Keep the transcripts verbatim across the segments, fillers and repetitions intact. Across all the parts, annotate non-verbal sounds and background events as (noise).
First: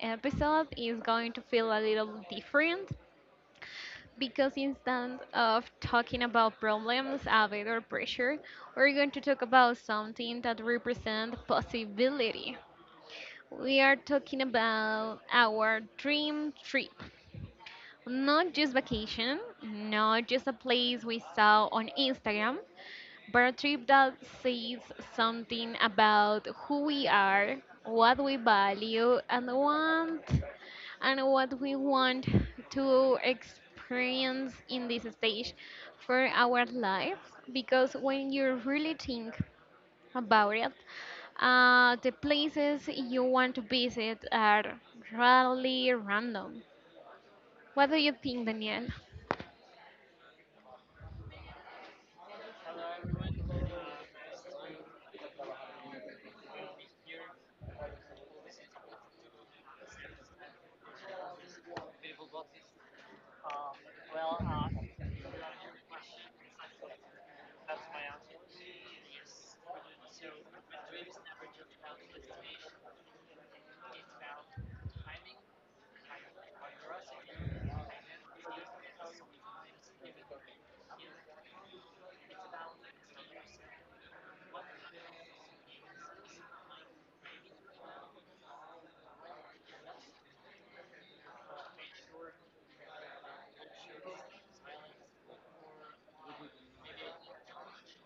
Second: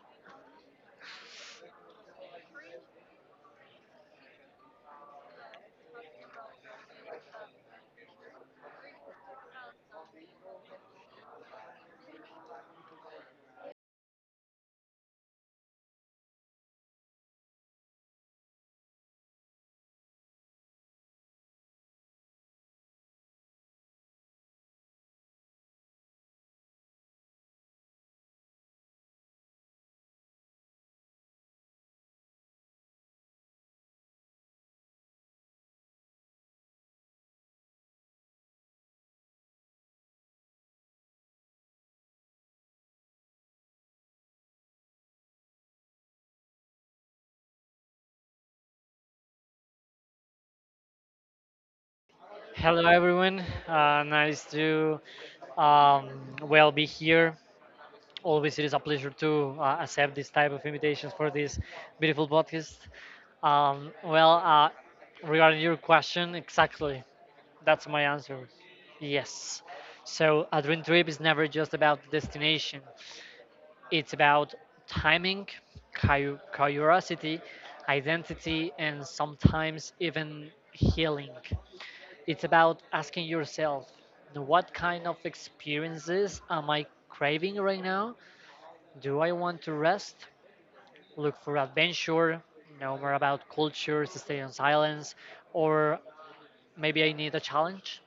episode is going to feel a little different because instead of talking about problems, a bit or pressure, we're going to talk about something that represents possibility. We are talking about our dream trip. Not just vacation, not just a place we saw on Instagram, but a trip that says something about who we are, what we value and want, and what we want to experience in this stage for our lives. Because when you really think about it, uh, the places you want to visit are really random. What do you think, Danielle? Hello, everyone. Uh, nice to um, well be here. Always, it is a pleasure to uh, accept this type of invitations for this beautiful podcast. Um, well, uh, regarding your question, exactly, that's my answer. Yes. So a dream trip is never just about the destination. It's about timing, cu- curiosity, identity, and sometimes even healing. It's about asking yourself, what kind of experiences am I craving right now? Do I want to rest, look for adventure, know more about cultures, stay on silence, or maybe I need a challenge?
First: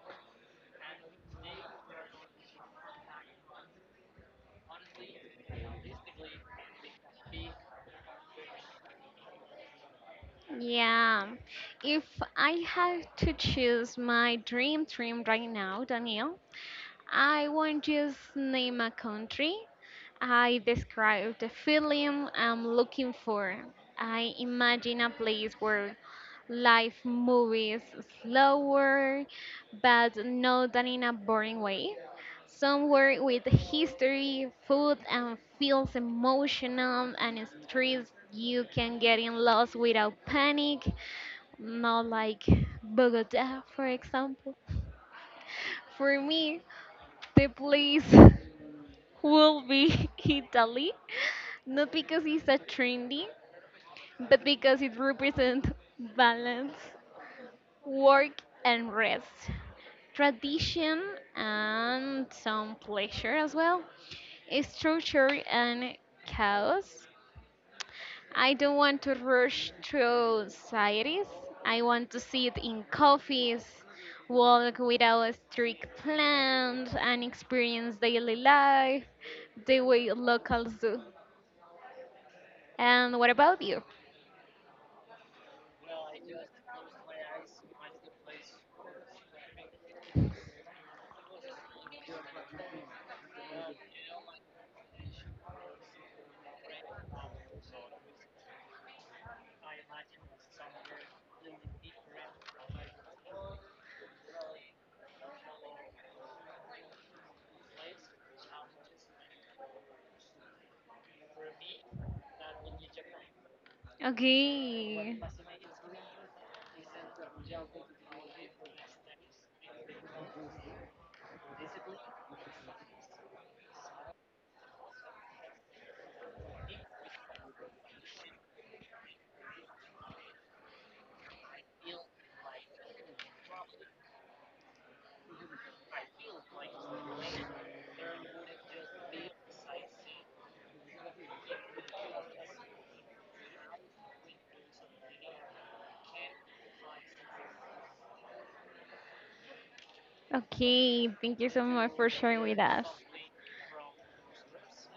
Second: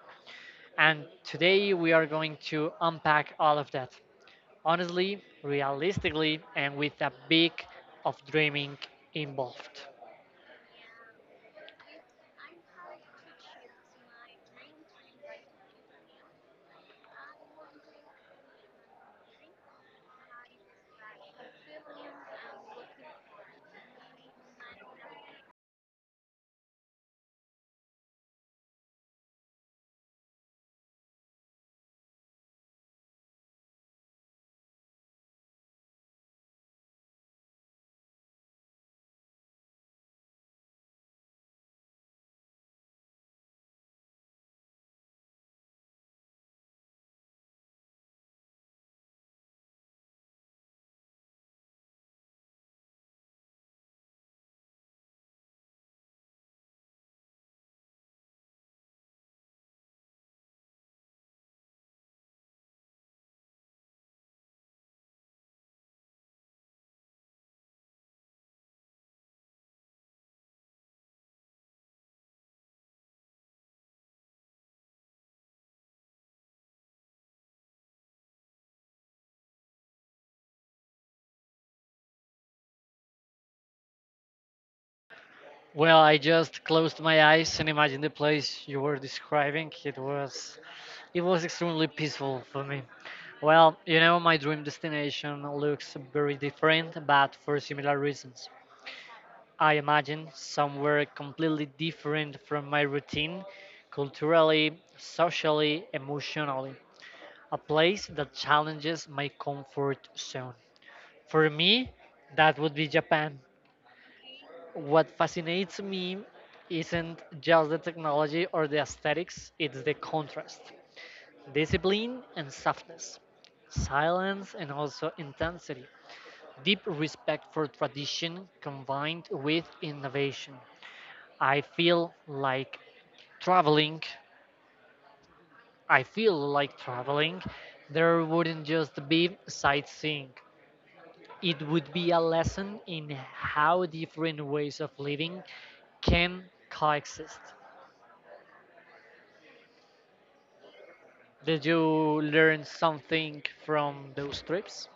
And today we are going to unpack all of that honestly, realistically, and with a bit of dreaming involved. Yeah. If I had to choose my dream dream right now, Daniel, I won't just name a country. I describe the feeling I'm looking for. I imagine a place where life moves slower, but not that in a boring way. Somewhere with history, food, and feels emotional and streets you can get in lost without panic, not like Bogota, for example. For me, the place (laughs) will be (laughs) Italy, not because it's a trendy, but because it represents balance, work, and rest, tradition, and some pleasure as well, structure, and chaos. I don't want to rush through societies. I want to sit in coffees, walk without strict plans, and experience daily life the way locals do. And what about you? Well, I just closed my eyes and imagined the place you were describing. It was it was extremely peaceful for me. Well, you know, my dream destination looks very different, but for similar reasons. I imagine somewhere completely different from my routine, culturally, socially, emotionally. A place that challenges my comfort zone. For me, that would be Japan. What Okay. fascinates me isn't just the technology or the aesthetics, it's the contrast. Discipline and softness, silence and also intensity, deep respect for tradition combined with innovation. I feel like traveling, I feel like traveling, there wouldn't just be sightseeing. It would be a lesson in how different ways of living can coexist. Okay, thank you so Did you much for sharing with learn us. something from those trips?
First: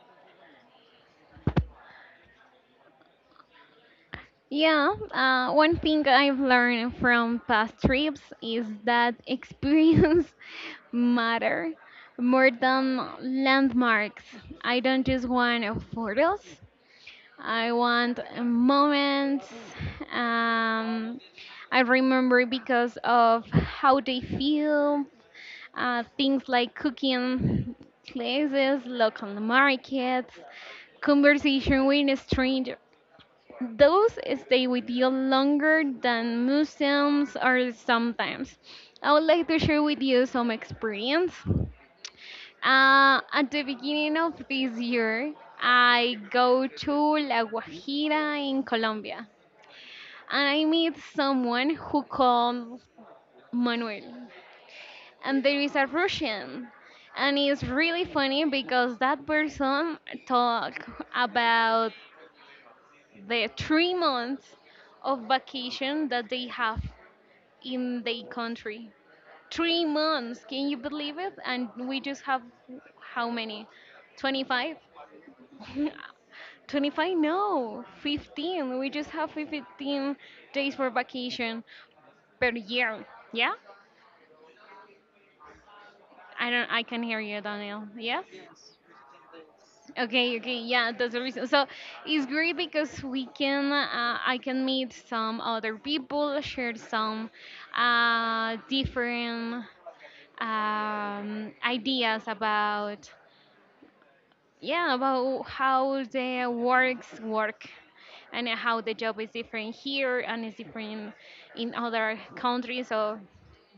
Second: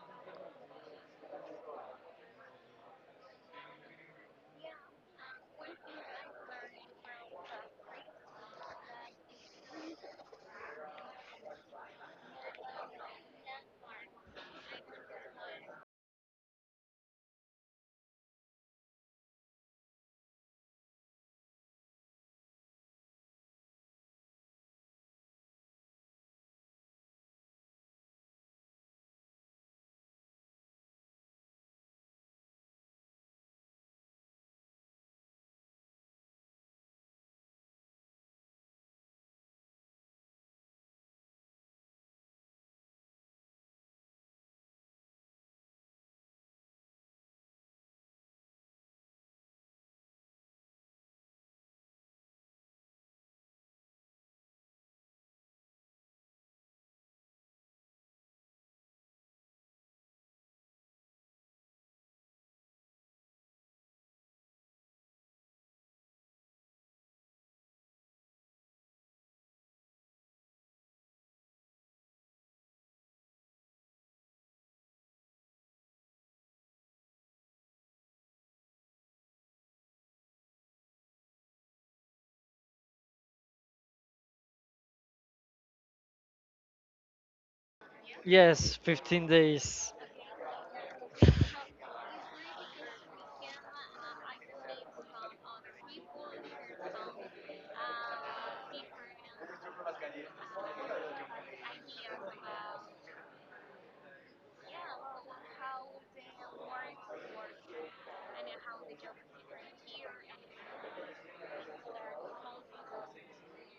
Yeah, uh, one thing I've learned from past trips is that experience (laughs) matter more than landmarks. I don't just want photos. I want uh, moments. Um, I remember because of how they feel. Uh, things like cooking classes, local markets, conversation with a stranger. Those stay with you longer than museums or sometimes. I would like to share with you some experience. Uh, at the beginning of this year, I go to La Guajira in Colombia and I meet someone who calls Manuel. And there is a Russian. And it's really funny because that person talk about the three months of vacation that they have in their country. Three months, can you believe it? And we just have how many? twenty-five? (laughs) twenty-five? No, fifteen. We just have fifteen days for vacation per year. Yeah? I don't I can hear you, Daniel. Yes? Yes, fifteen days. Okay, okay, yeah, that's the reason. So it's great because we can, uh, I can meet some other people, share some uh, different um, ideas about, yeah, about how the works work and how the job is different here and is different in other countries. So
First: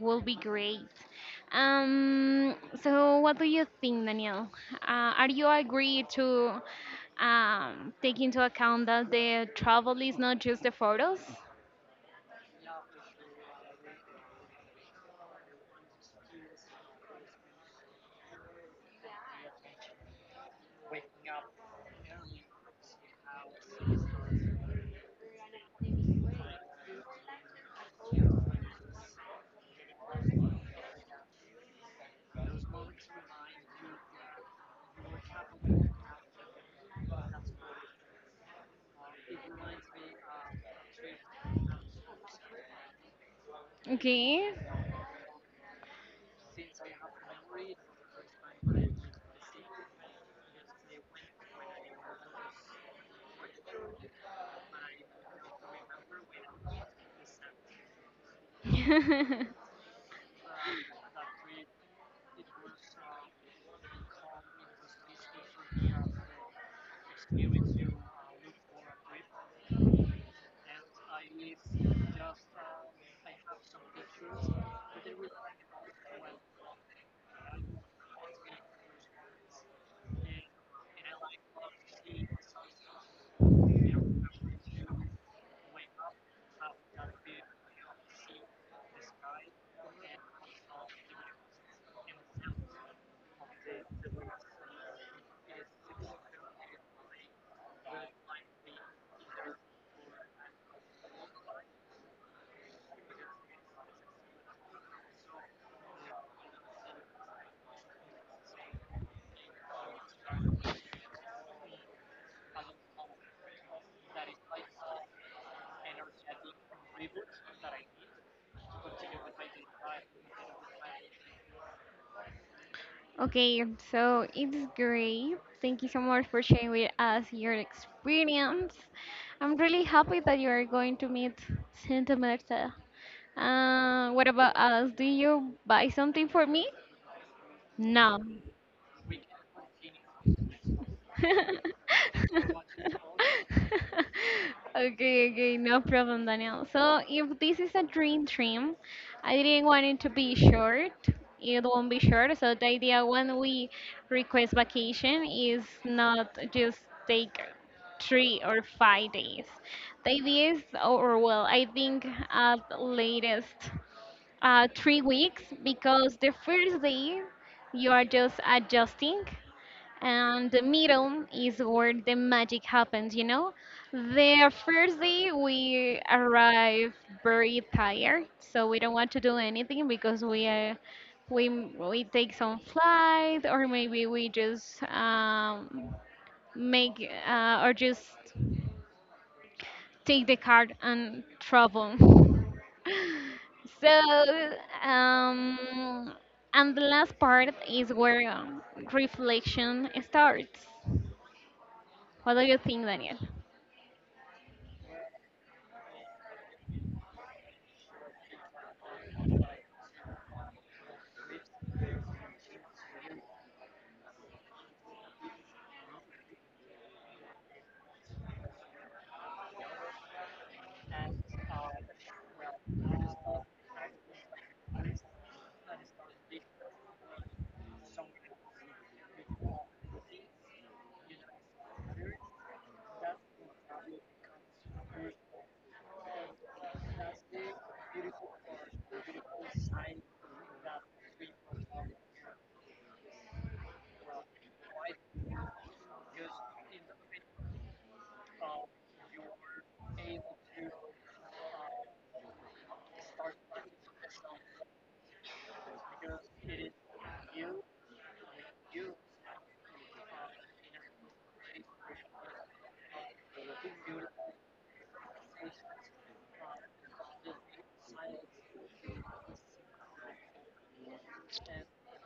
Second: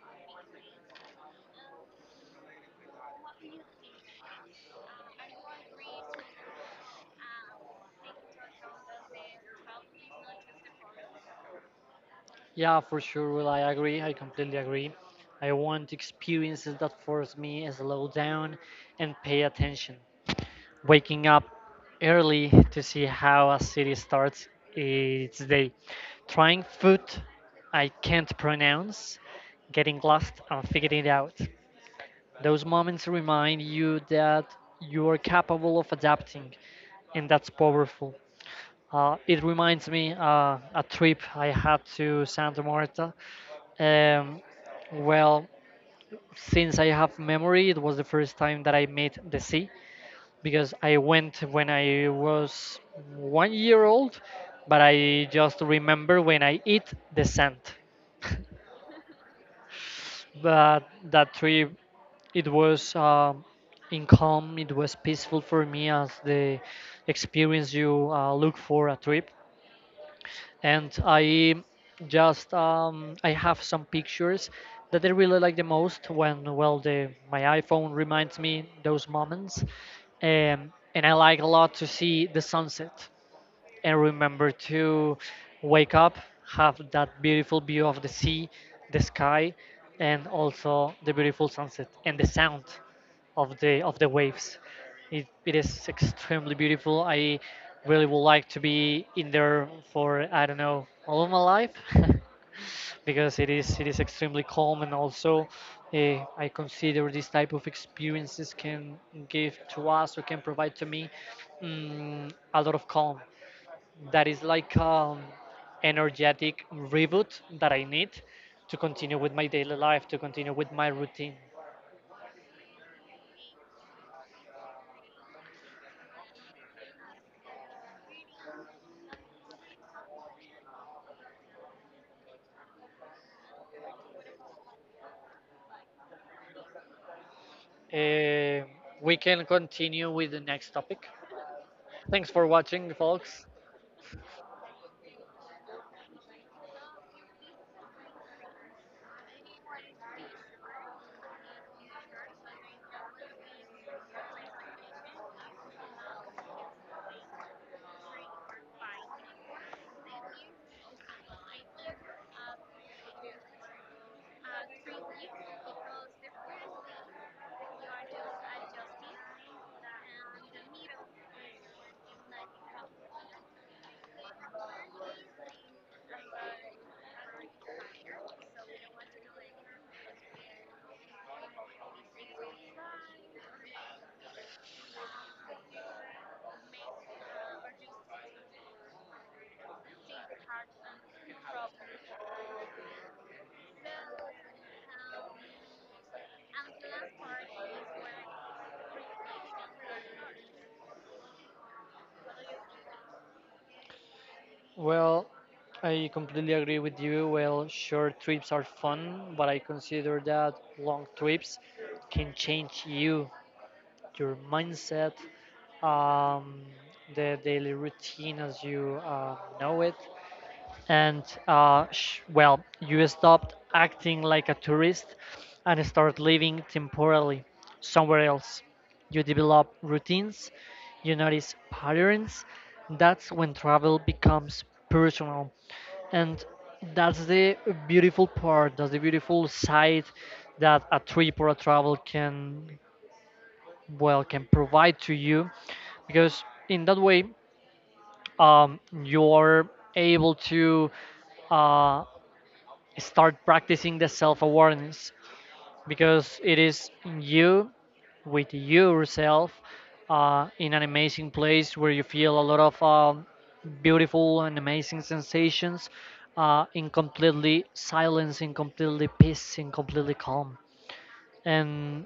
will be great. Um, so what do you think, Daniel? Uh, are you agree to um, take into account that the travel is not just the photos? Yeah, for sure. Well, I agree. I completely agree. I want experiences that force me to slow down and pay attention. Waking up early to see how a city starts its day. Trying food I can't pronounce. Getting lost and figuring it out. Those moments remind you that you are capable of adapting, and that's powerful. Uh, it reminds me uh, a trip I had to Santa Marta. Um, Okay. well, since I have memory, it was the first time that I met the sea because I went when I was one year old, but I just remember when I eat the sand. (laughs) But that trip, it was um, in calm, it was peaceful for me, as the experience you uh, look for a trip, and I just um, I have some pictures that I really like the most, when, well, the my iPhone reminds me those moments. Um, and I like a lot to see the sunset and remember to wake up, have that beautiful view of the sea, the sky, and also the beautiful sunset and the sound of the of the waves. It, it is extremely beautiful. I really would like to be in there for, I don't know, all of my life (laughs) because it is it is extremely calm, and also uh, I consider this type of experiences can give to us, or can provide to me, mm, a lot of calm, that is like um, energetic reboot that I need to continue with my daily life, to continue with my routine. Okay, so it's great. Thank you so much for sharing with us your experience. I'm really happy that you are going to meet Santa Marta. Uh, what about us? Do you buy something for me? No. Eh, we can continue with the next topic. (laughs) Thanks for watching, folks. Okay, okay, no problem, Daniel. So if this is a dream trim, I didn't want it to be short. It won't be short. So the idea when we request vacation is not just take three or five days. The idea is, or well, I think at latest uh, three weeks because the first day you are just adjusting and the middle is where the magic happens, you know, the first day we arrive very tired so we don't want to do anything because we uh, we we take some flight or maybe we just um, make uh, or just take the card and travel. (laughs) So, um, and the last part is where um, reflection starts. What do you think, Daniel? Well, I completely agree with you. Well, short trips are fun, but I consider that long trips can change you, your mindset, um, the daily routine as you uh, know it. And uh, sh- well, you stopped acting like a tourist and start living temporarily somewhere else. You develop routines, you notice patterns. That's when travel becomes personal. And that's the beautiful part, that's the beautiful side that a trip or a travel can, well, can provide to you, because in that way um, you're able to uh, start practicing the self awareness, because it is in you, with yourself, uh, in an amazing place where you feel a lot of um, beautiful and amazing sensations, uh, in completely silence, in completely peace, in completely calm. And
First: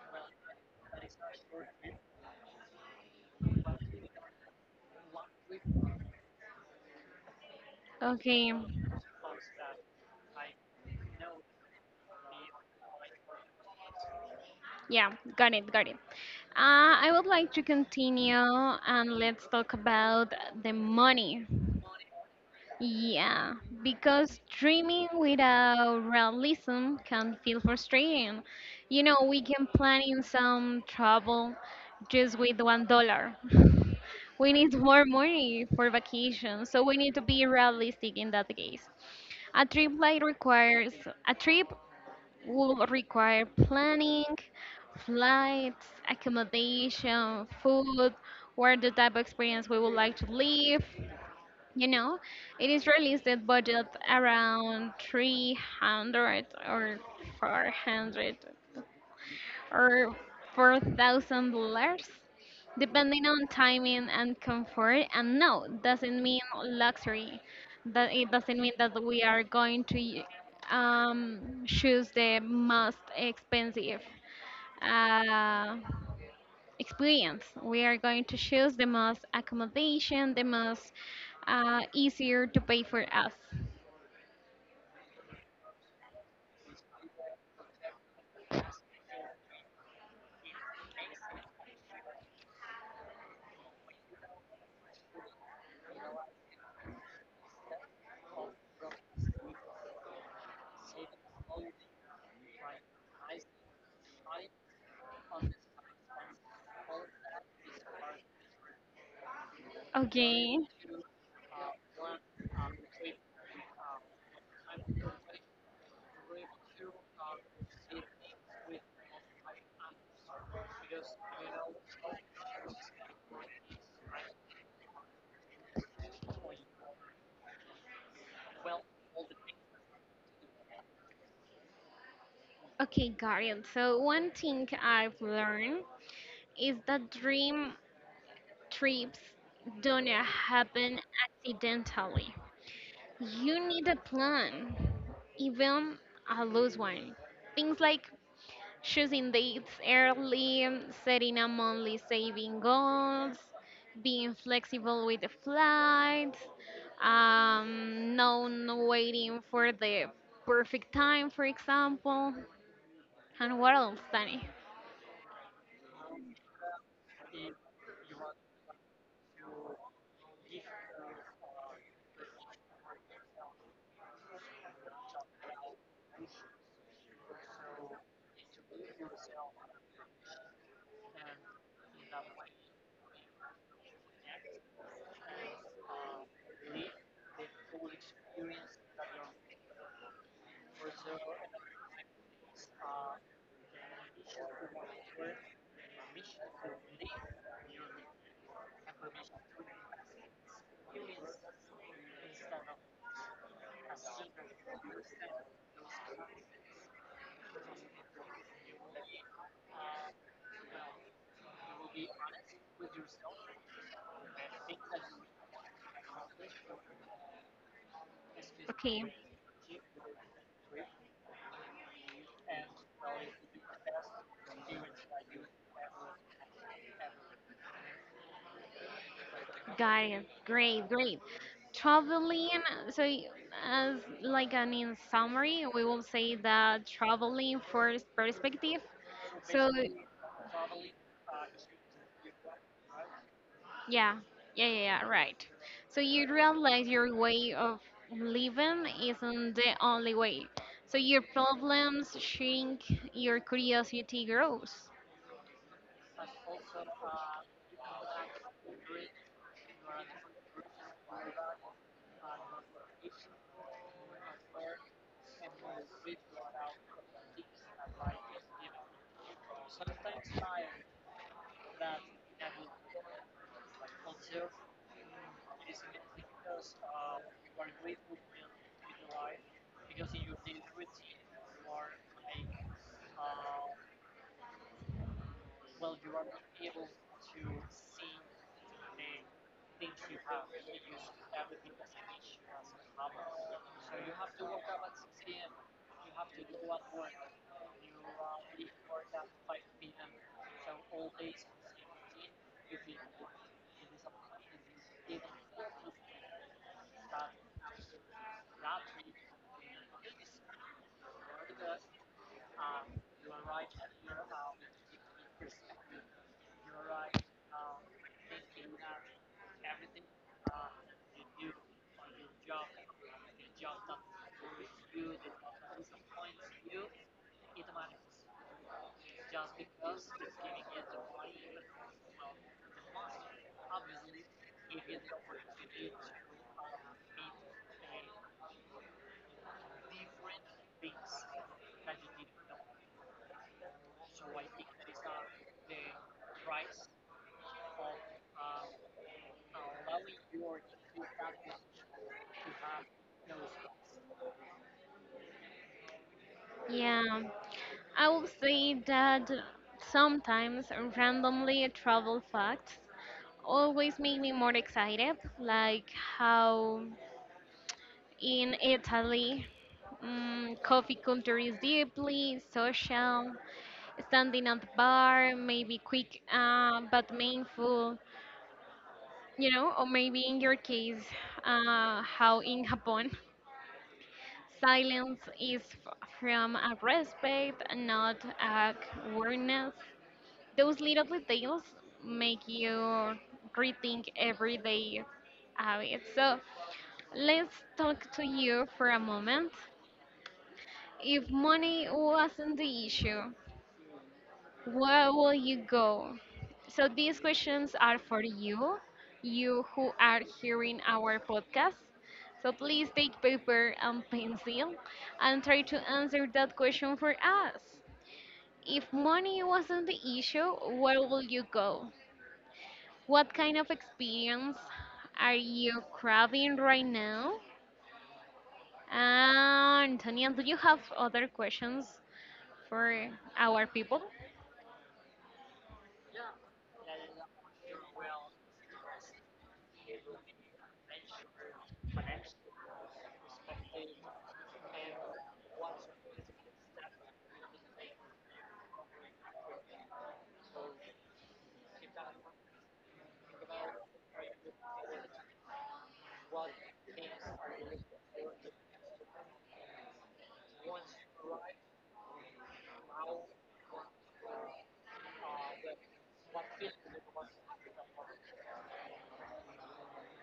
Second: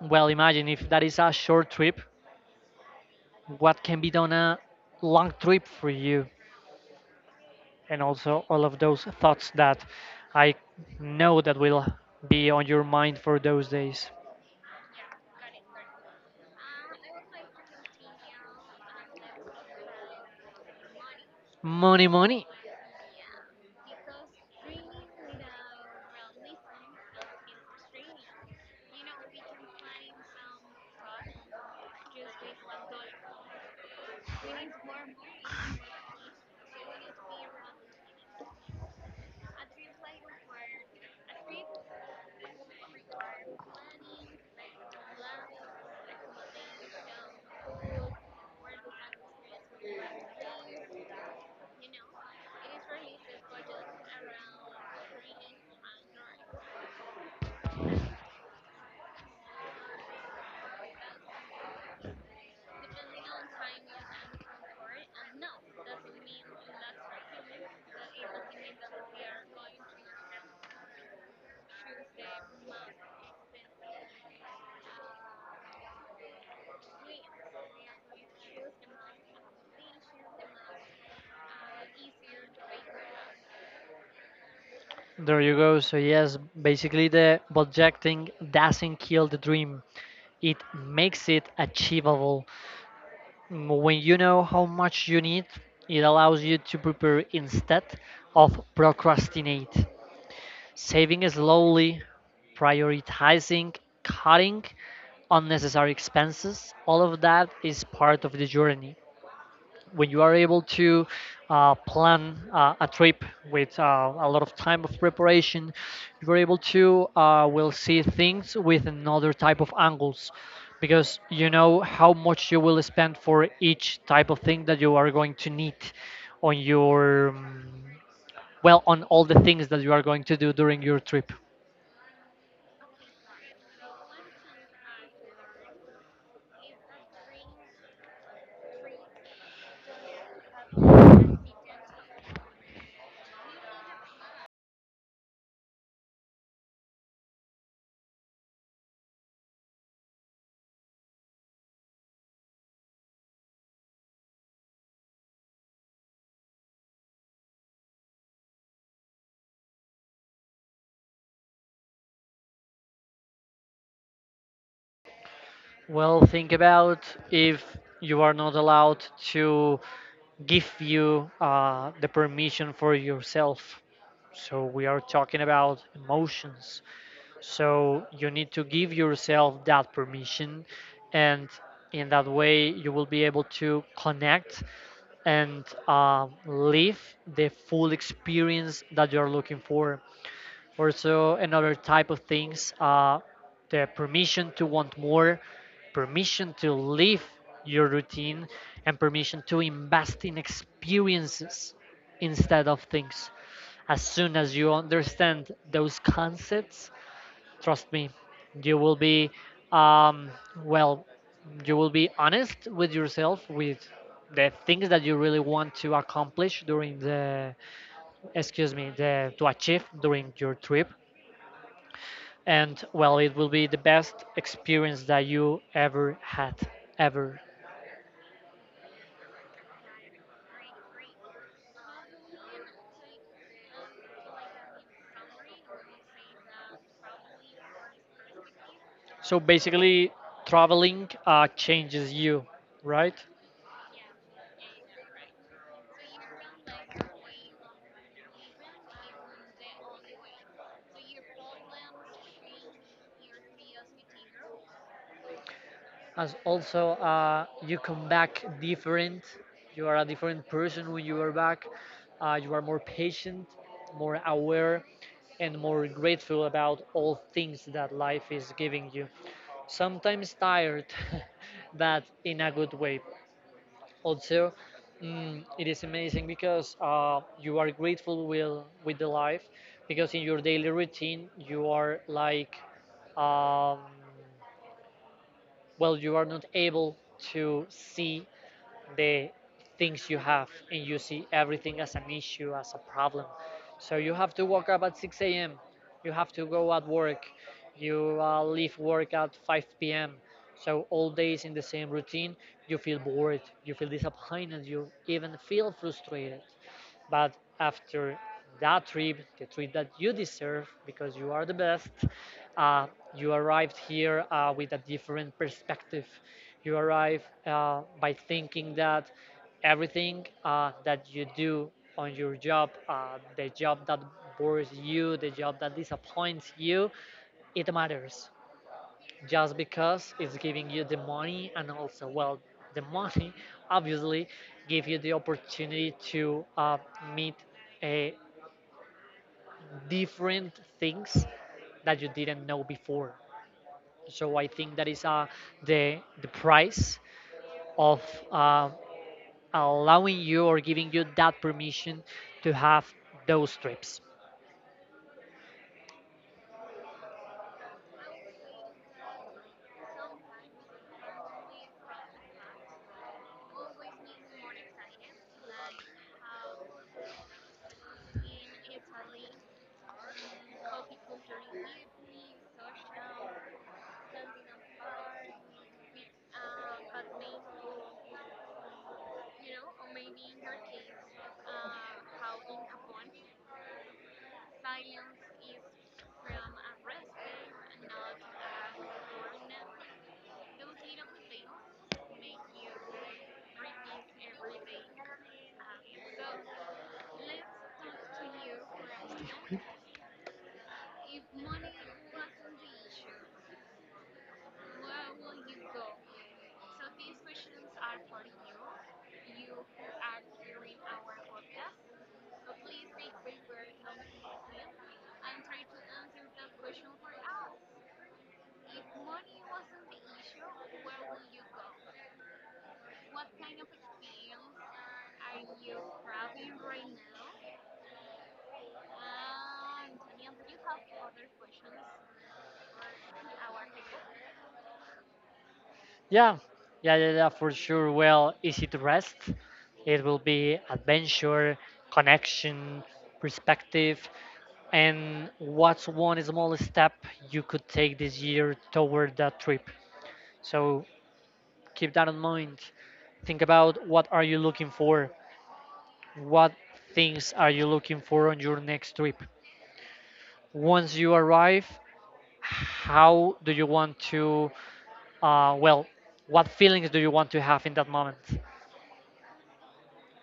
well, imagine if that is a short trip, what can be done a long trip for you? And also Okay, all of those thoughts that I know that will be on your mind for those days. yeah, got it, got it. Uh, I would like to continue and let's talk about the money. Money, money. Yeah, because dreaming without realism can feel frustrating. You know, we can plan in some trouble just with one dollar. (laughs) We need more money for vacation, so we need to be realistic in that case. A trip like requires a trip will require planning, flights, accommodation, food, where the type of experience we would like to live, you know, it is released at budget around three hundred or four hundred or four thousand dollars, depending on timing and comfort. And no, doesn't mean luxury. That it doesn't mean that we are going to y- um, choose the most expensive. Uh, Experience. We are going to choose the most accommodation, the most uh, easier to pay for us. There you go. So yes, basically the budgeting doesn't kill the dream. It makes it achievable. Mm, When you know how much you need, it allows you to prepare instead of procrastinate. Saving slowly, prioritizing, cutting unnecessary expenses, all of that is part of the journey. When you are Okay. able to uh, plan uh, a trip with uh, a lot of time of preparation, you are able to uh, will see things with another type of angles, because you know how much you will spend for each type of thing that you are going to need on your um, well, on all the things that you are going to do during your trip. Okay, got it. So one thing I've learned is that dream trips don't happen accidentally. You need a plan, even a loose one. Things like choosing dates early, setting a monthly saving goals, being flexible with the flights, um, not waiting for the perfect time, for example. And what else, Danny? Well, think about, if you are not allowed to give you uh, the permission for yourself. So we are talking about emotions. So you need to give yourself that permission, and in that way, you will be able to connect and uh, live the full experience that you are looking for. Also, another type of things, uh, the permission to want more, permission to leave your routine, and permission to invest in experiences instead of things. As soon as you understand those concepts, trust me, you will be, um, well, you will be honest with yourself, with the things that you really want to accomplish during the, excuse me, Okay, the, to achieve during your trip, and well, it will be the best experience that you ever had, ever. got it. Great, great. Traveling, so y- as like an in summary, we will say that traveling first perspective. So So basically, traveling uh, changes you, right? yeah, yeah, yeah, yeah, right. So you realize your way of living isn't the only way. So your problems shrink, your curiosity grows. As also uh, you come back different, you are a different person when you are back. Uh, you are more patient, more aware, and more grateful about all things that life is giving you. Sometimes tired (laughs) that in a good way. Also, mm, it is amazing because uh, you are grateful with with the life, because in your daily routine you are like um, well, you are not able to see the things you have, and you see everything as an issue, as a problem. So you have to wake up at six a m, you have to go at work, you uh, leave work at five p m. So all days in the same routine, you feel bored, you feel disappointed, you even feel frustrated. But after that trip, the trip that you deserve because you are the best, uh, you arrived here uh, with a different perspective. You arrive uh, by thinking that everything uh, that you do on your job, uh, the job that bores you, the job that disappoints you, it matters, just because it's giving you the money, and also, well, the money (laughs) obviously give you the opportunity to uh, meet uh, different things that you didn't know before. So I think that is uh, the the price of uh, allowing you or giving you that permission to have those trips. Yeah, I would say that sometimes randomly travel facts always make me more excited, like how in Italy, mm coffee culture is deeply social, standing at the bar, maybe quick uh, but meaningful, you know, or maybe in your case, uh, how in Japan, (laughs) silence is f- from a respect, not a awareness. Those little details make you rethink everyday habits. So let's talk to you for a moment. If money wasn't the issue, where will you go? So these questions are for you, you who are hearing our podcast. So please take paper and pencil and try to answer that question for us. If money wasn't the issue, where will you go? What kind of experience are you craving right now? And Antonia, do you have other questions for our people? Yeah, yeah, yeah, yeah, for sure. Well, easy to rest. It will be adventure, connection, perspective, and what's one small step you could take this year toward that trip. So keep that in mind. Think about, what are you looking for? What things are you looking for on your next trip? Once you arrive, how do you want to, uh, well, what feelings do you want to have in that moment?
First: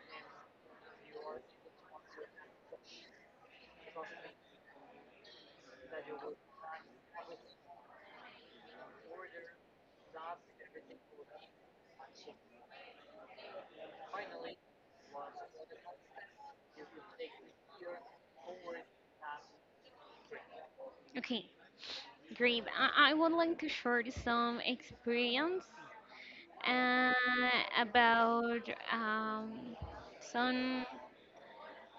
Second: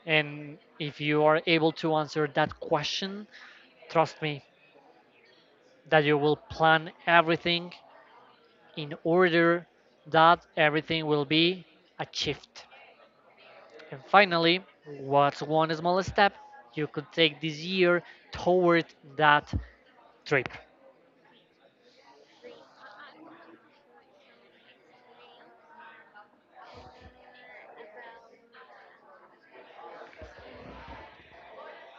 And if you are able to answer that question, trust me that you will plan everything in order that everything will be achieved. And finally, what's one small step you could take this year toward that trip? Okay, great. I, I would like to share some experience uh, about um, some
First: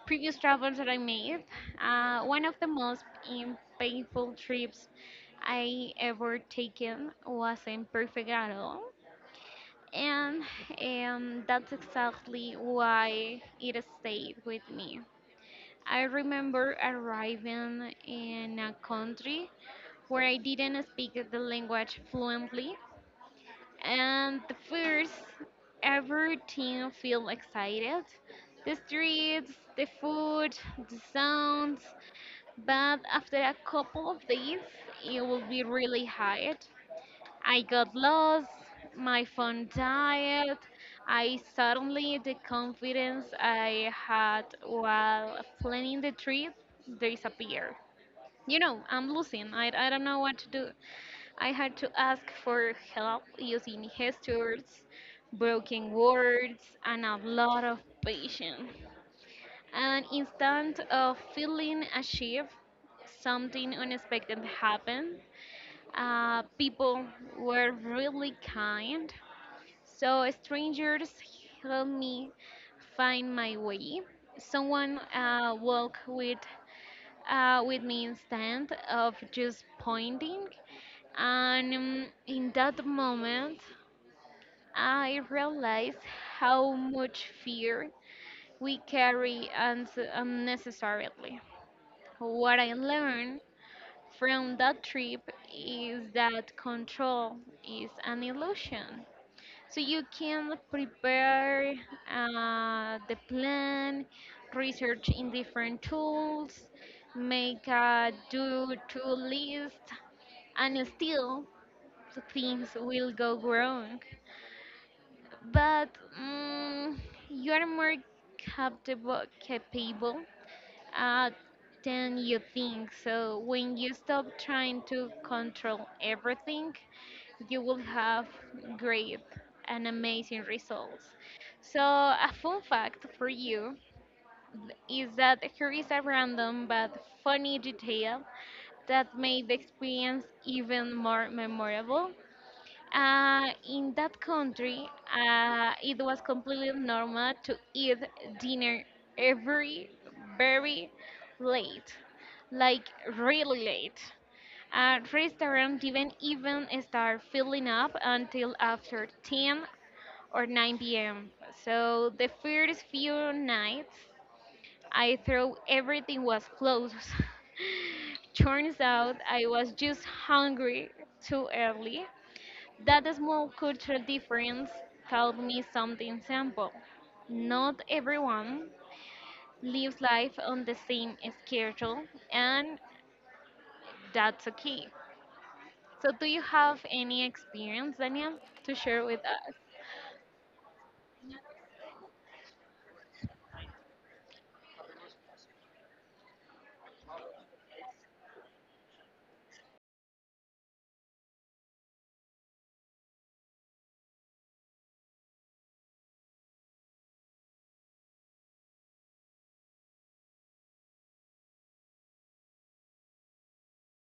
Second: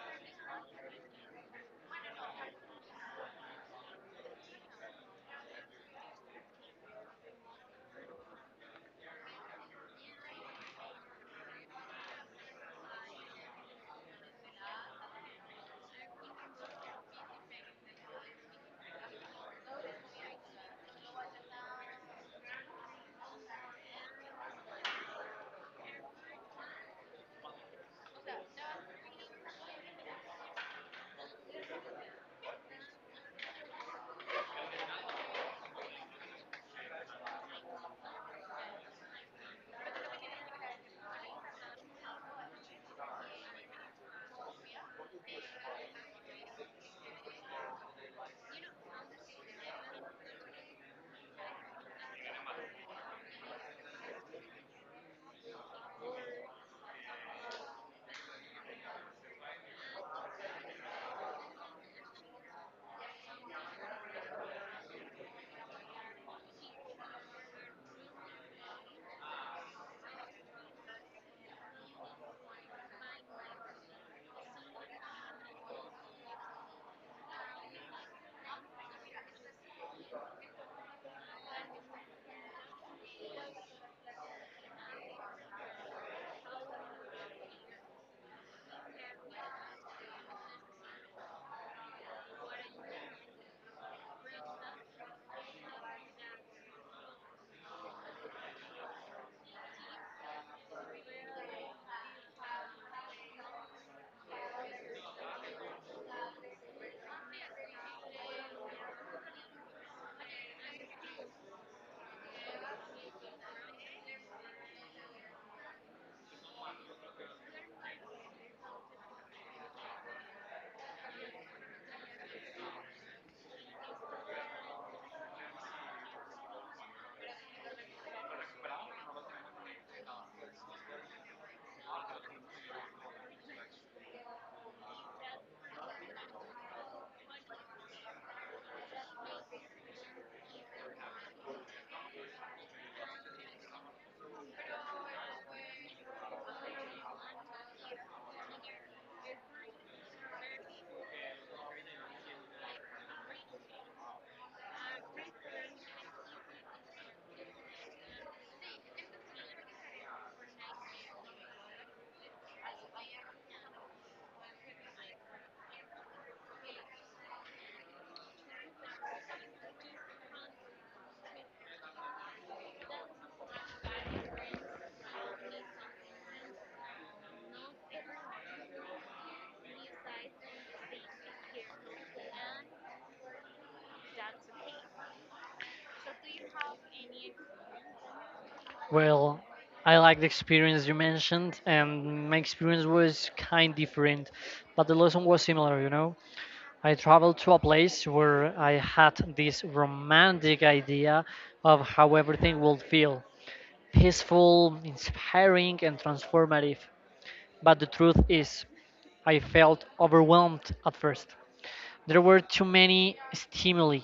previous travels that I made. Uh, one of the most im- painful trips I ever taken wasn't perfect at all. And um, that's exactly why it stayed with me. I remember arriving in a country where I didn't speak the language fluently and the first ever team feel excited. The streets, the food, the sounds, but after a couple of days, it will be really hard. I got lost, my phone died, I suddenly the confidence I had while planning the trip disappeared. You know, I'm losing. I, I don't know what to do. I had to ask for help using gestures, broken words, and a lot of patience. And instead of feeling ashamed, something unexpected happened. Uh, people were really kind. So strangers helped me find my way. Someone uh, walked with uh, with me instead of just pointing. And um, in that moment, I realized how much fear we carry and unnecessarily. What I learned from that trip is that control is an illusion. So you can prepare uh, the plan, research in different tools, make a do-to list, and still things will go wrong. But mm you are more capable, capable uh, than you think. So when you stop trying to control everything, you will have great and amazing results. So a fun fact for you is that here is a random but funny detail that made the experience even more memorable. Uh, in that country, uh, it was completely normal to eat dinner every very late, like really late. Uh, restaurant didn't even start filling up until after ten or nine p m. So the first few nights, I thought everything was closed. (laughs) Turns out I was just hungry too early. That small cultural difference taught me something simple. Not everyone lives life on the same schedule, and that's okay. So, do you have any experience, Daniel, to share with Well, us? I like the experience you mentioned, and my experience was kind different, but the lesson was similar, you know? I traveled to a place where I had this romantic idea of how everything would feel, peaceful, inspiring, and transformative. But the truth is, I felt overwhelmed at first. There were too many stimuli,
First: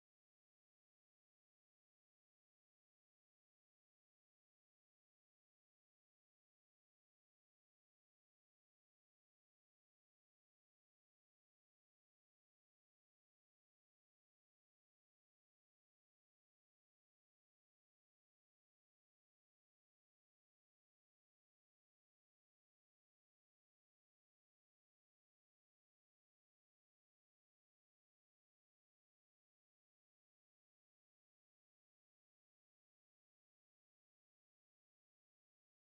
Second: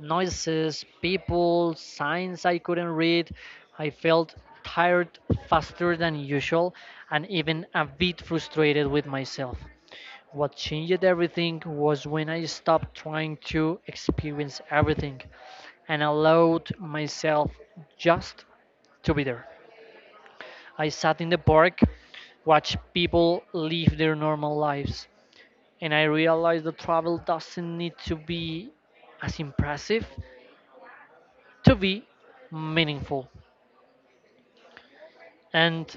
noises, people, signs I couldn't read. I felt tired faster than usual, and even a bit frustrated with myself. What changed everything was when I stopped trying to experience everything and allowed myself just to be there. I sat in the park, watched people live their normal lives, and I realized that travel doesn't need to be as impressive to be meaningful. And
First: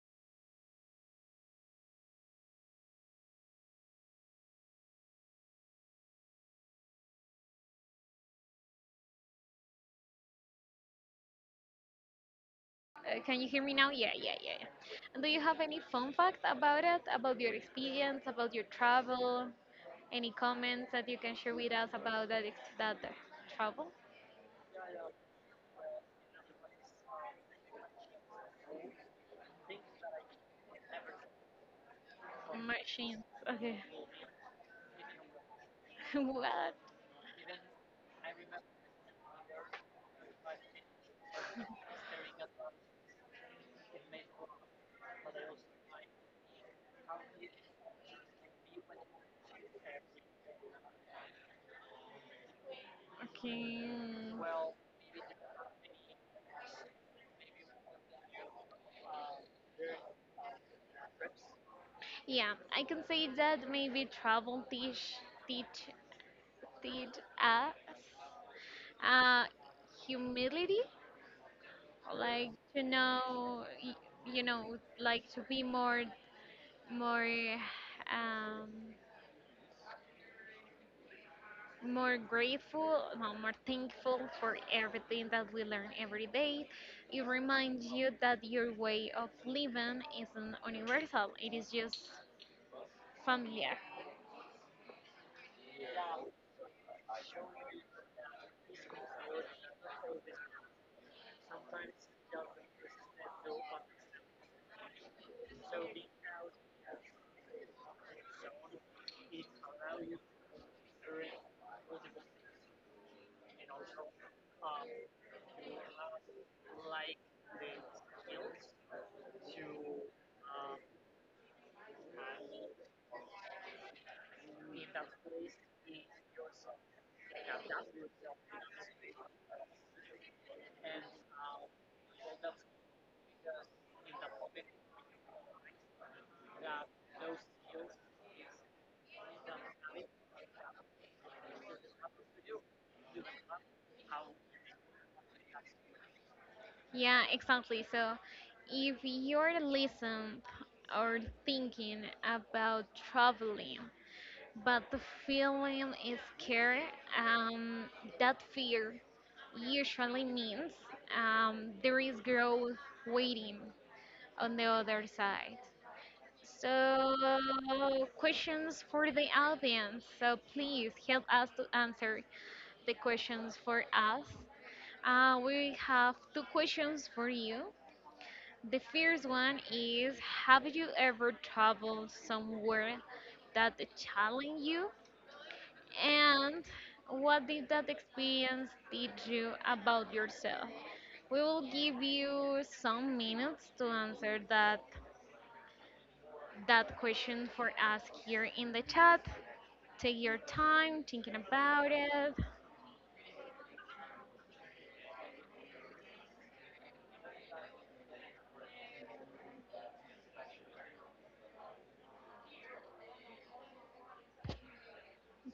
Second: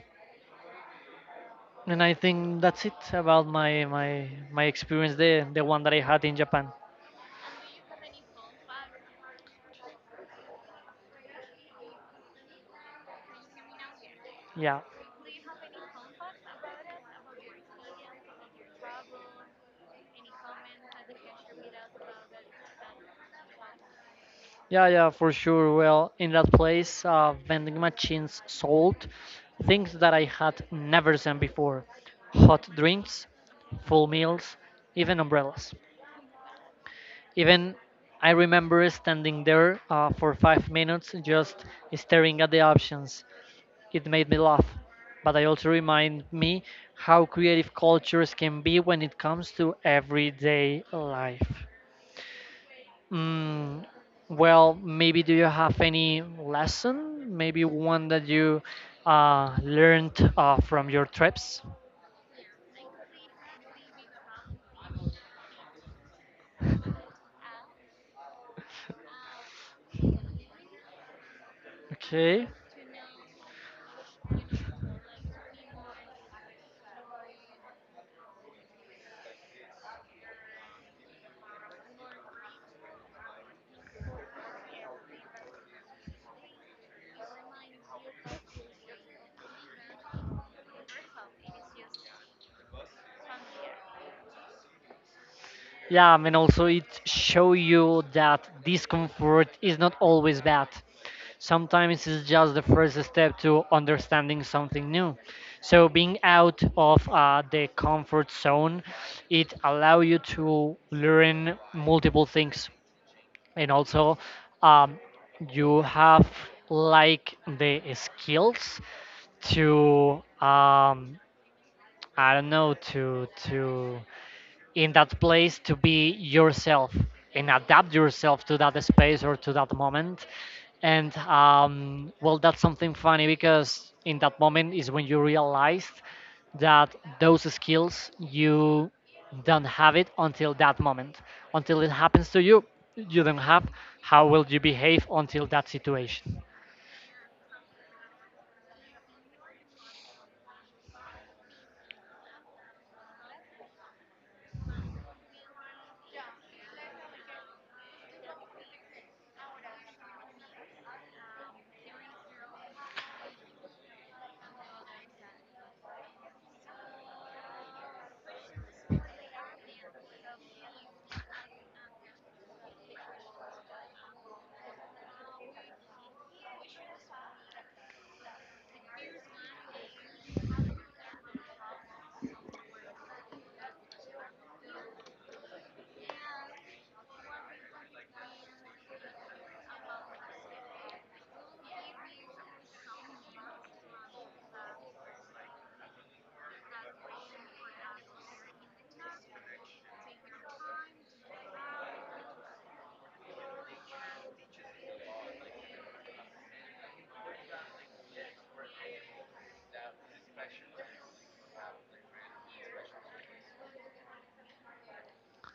and I think that's it about my my my experience there, the one that I had in Japan. Uh, can you hear me now? Yeah, yeah, yeah, yeah. Yeah. And do you have any fun facts about it, about your experience, about your travel? Any comments that you can share with us about that ex- that uh, travel? Yeah, yeah, for sure. Well, in that place, uh, vending machines sold things that I had never seen before, hot Machines. drinks, Okay. full meals, even umbrellas. (laughs) What? Even, I remember standing there uh, for five minutes just staring at the options. It made me laugh, but I also remind me how creative cultures can be when it comes to everyday life. Mm, well, maybe, do you have any lesson? Maybe one that you uh, learned uh, from your trips? Yeah, I can say that maybe travel teach teach teach us uh, humility, Okay. like to know, y- you know, like to be more more um, more grateful, more more thankful for everything that we learn every day. It reminds you that your way of living isn't universal; it is just familiar. Yeah, I mean, also it show you that discomfort is not always bad. Sometimes it's just the first step to understanding something new. So being out of uh, the comfort zone, it allow you to learn multiple things, and also um, you have like the skills to um, I don't know, to to in that place to be yourself and adapt yourself to that space or to that moment. And um, well, that's something funny, because in that moment is when you realized that those skills you don't have it until that moment. Until it happens to you, you don't have. How will you behave until that situation? Yeah, exactly. So if you're listening or thinking about traveling, but the feeling is scary, um, that fear usually means um, there is growth waiting on the other side. So, questions for the audience. So, please help us to answer the questions for us. Uh, we have two questions for you. The first one is, have you ever traveled somewhere that challenged you? And what did that experience teach you about yourself? We will give you some minutes to answer that that question for us here in the chat. Take your time thinking about it.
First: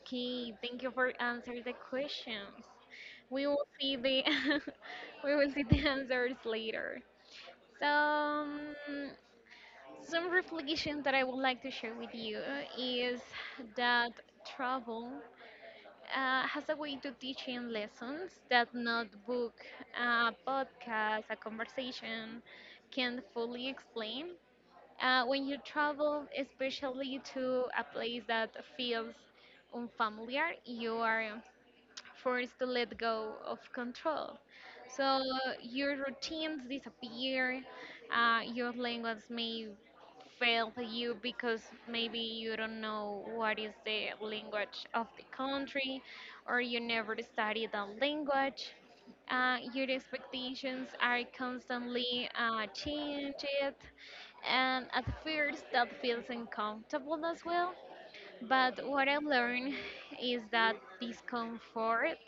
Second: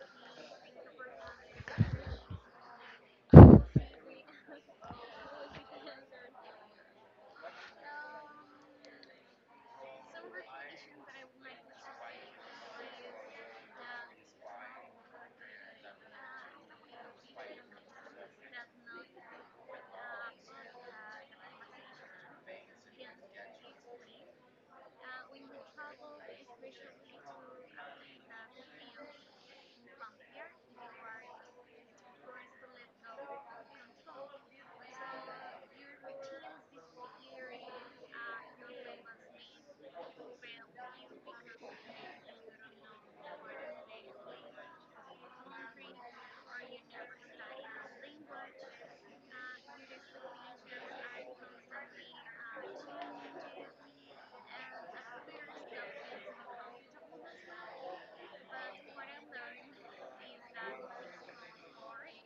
Okay, thank you for answering the questions. We will see the (laughs) we will see the answers later. So, um, some reflection that I would like to share with you is that travel uh, has a way to teaching lessons that not book, a podcast, a conversation can fully explain. Uh, when you travel, especially to a place that feels unfamiliar, you are forced to let go of control. So your routines disappear, uh, your language may fail you because maybe you don't know what is the language of the country or you never studied the language. Uh, your expectations are constantly uh, changed and at first that feels uncomfortable as well, but what I learned is that discomfort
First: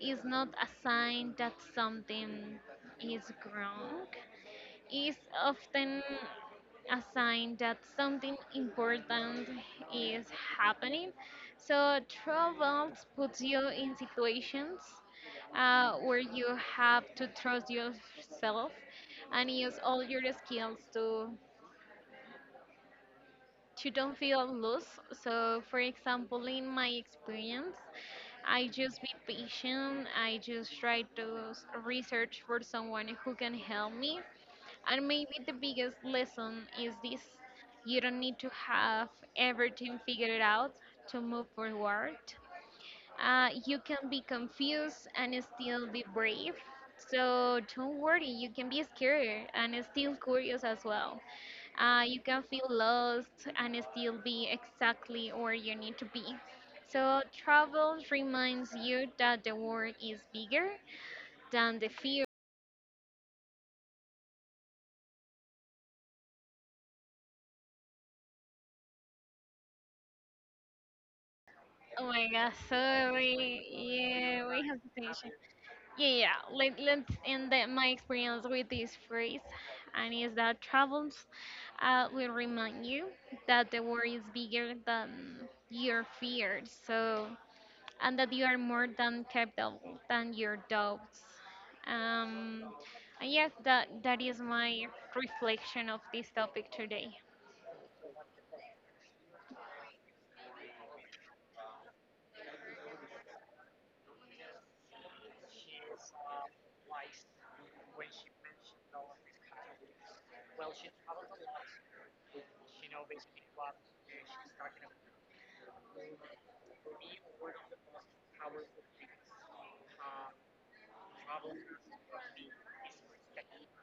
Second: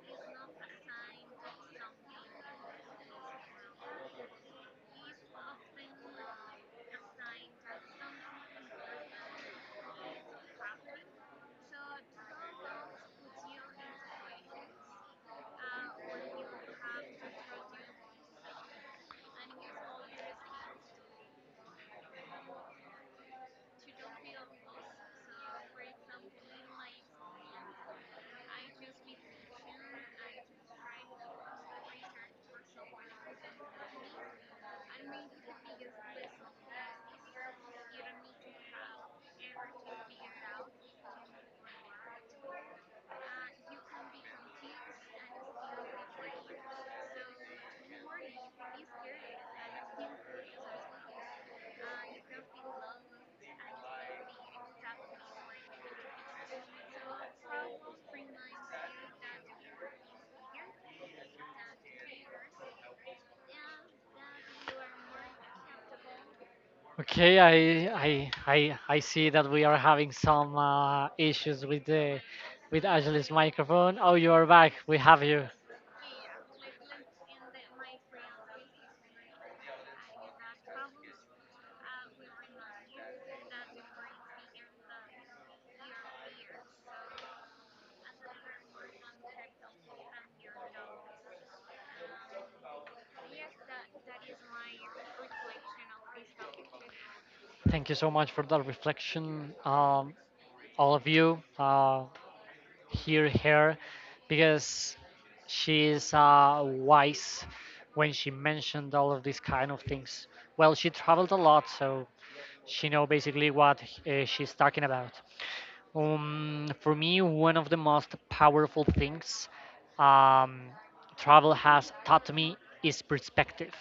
is not a sign that something is wrong. It's often a sign that something important is happening. So troubles puts you in situations uh, where you have to trust yourself and use all your skills to to don't feel loose. So for example, in my experience, I just be patient. I just try to s- research for someone who can help me. And maybe the biggest lesson is this: you don't need to have everything figured out to move forward. Uh, you can be confused and still be brave. So don't worry, you can be scared and still curious as well. Uh, you can feel lost and still be exactly where you need to be. So travel reminds you that the world is bigger than the fear. Okay, I I I I see that we are having some uh, issues with Oh the my God, with Angela's sorry. microphone. Oh, you are Yeah, we back. have to We finish. have you. Yeah, yeah. Let, let's end the, my experience with this phrase, and is that travels uh, will remind you that the world is bigger than your fears, so and that you are more than capable than your doubts. Um, and yes, that that is my reflection of this topic today. Thank you so much for that reflection, um, all of you. Uh, hear her, because she is uh, wise when she mentioned all of these kind of things. Well, she traveled a lot, so she know basically what uh, she's talking about. Um, for me, one of the most powerful things, um, travel has taught me, is perspective.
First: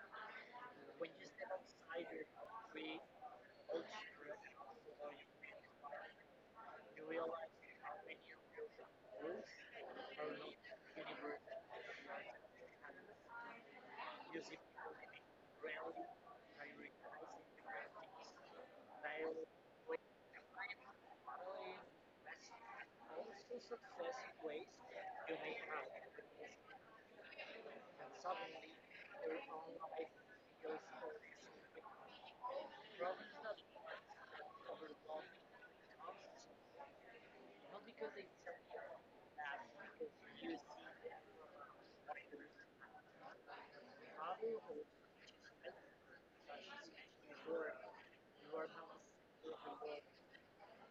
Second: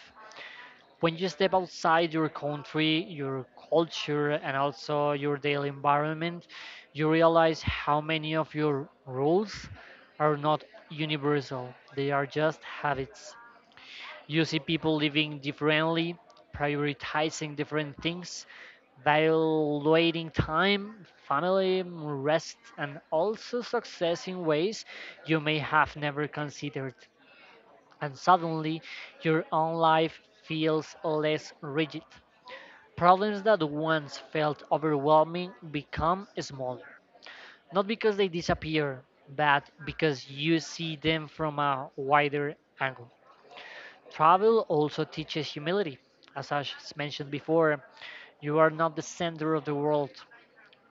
When you step outside your country, your culture, and also your daily environment, you realize how many of your rules are not universal. They are just habits. You see people living differently, prioritizing different things, valuing time, family, rest, and also success in ways you may have never considered. And suddenly, your own life feels less rigid. Problems that once felt overwhelming become smaller, not because they disappear, but because you see them from a wider angle. Travel also teaches humility. As I s- mentioned before, you are not the center of the world.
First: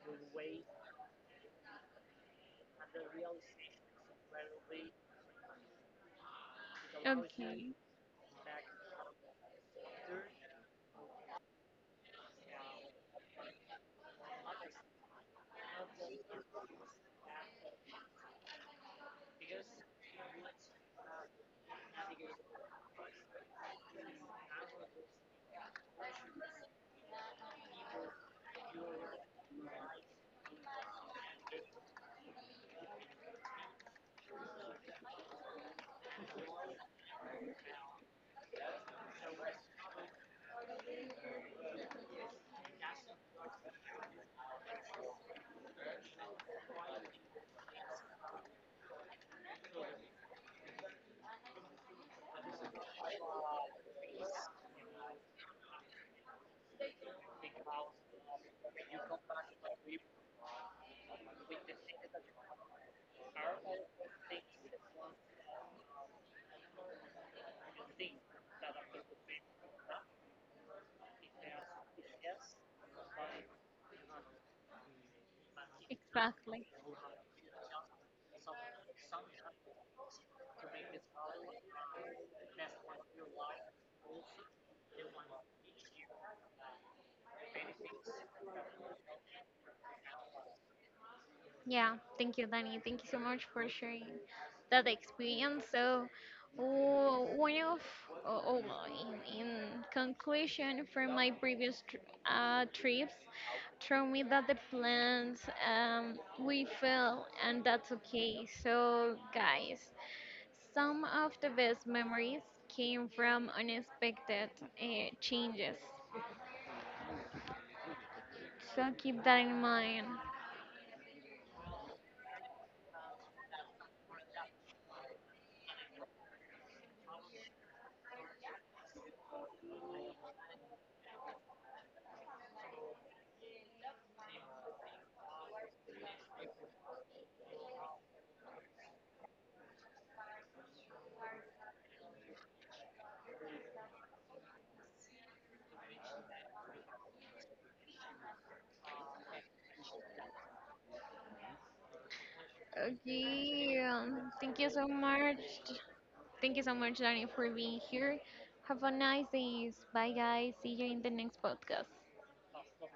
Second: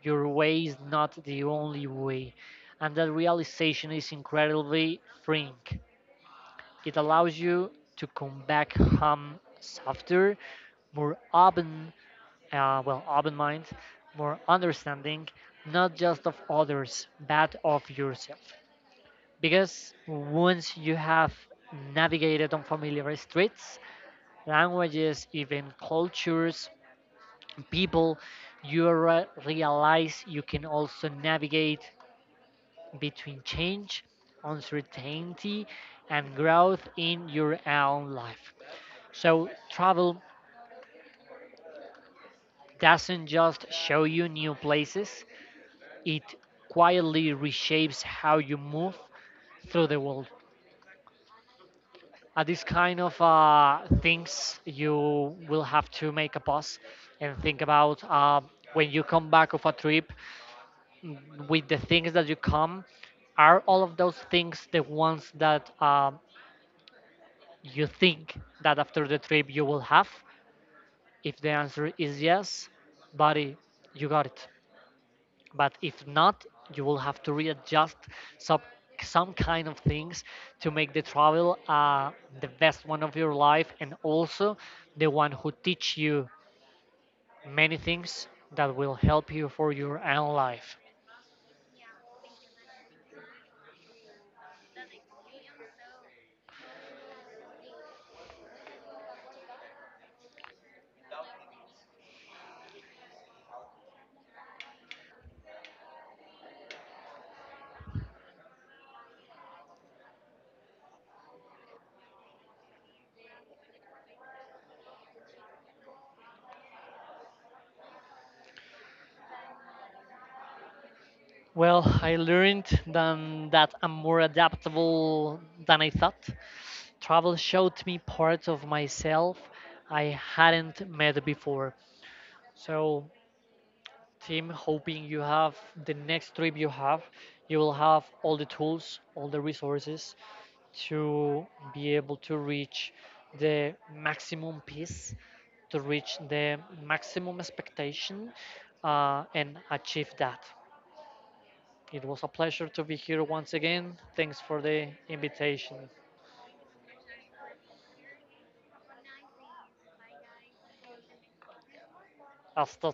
Your way is not the only way. And that realization is incredibly freeing. It allows you Okay, to come back home softer, more open, uh, well, open mind, more understanding, not just of others, but of yourself. Because once you have navigated unfamiliar streets, languages, even cultures, people, you re- realize you can also navigate between change, uncertainty, and growth in your own life. So, travel doesn't just show you new places, it quietly reshapes how you move through the world. At these kind of uh, things, you will have to make a pause and think about, uh, when you come back of a trip, mm, with the things that you come, are all of those things the ones that um, you think that after the trip you will have? If the answer is yes, buddy, you got it. But if not, exactly. you will have to readjust some some kind of things to make the travel uh, the best one of your life, and also the one who teach you many things that will help you for your own life. Yeah, thank you, Danny. Thank you so much for sharing that experience. So, w- one of, oh, oh, well, in, in conclusion, from my previous tr- uh, trips, told me that the plans um, we fail and that's okay. So, guys, some of the best memories came from unexpected uh, changes. So keep that in mind. Well, I learned then that I'm more adaptable than I thought. Travel showed me parts of myself I hadn't met before. So, Tim, hoping you have, the next trip you have, you will have all the tools, all the resources to be able to reach the maximum peace, to reach the maximum expectation, uh, and achieve that. It was a pleasure to be here once Okay, again. um, Thanks thank for you so the much. invitation. Thank you so much, Dani, for being here. Have a nice day. Bye, guys. See you in the next podcast. Hasta.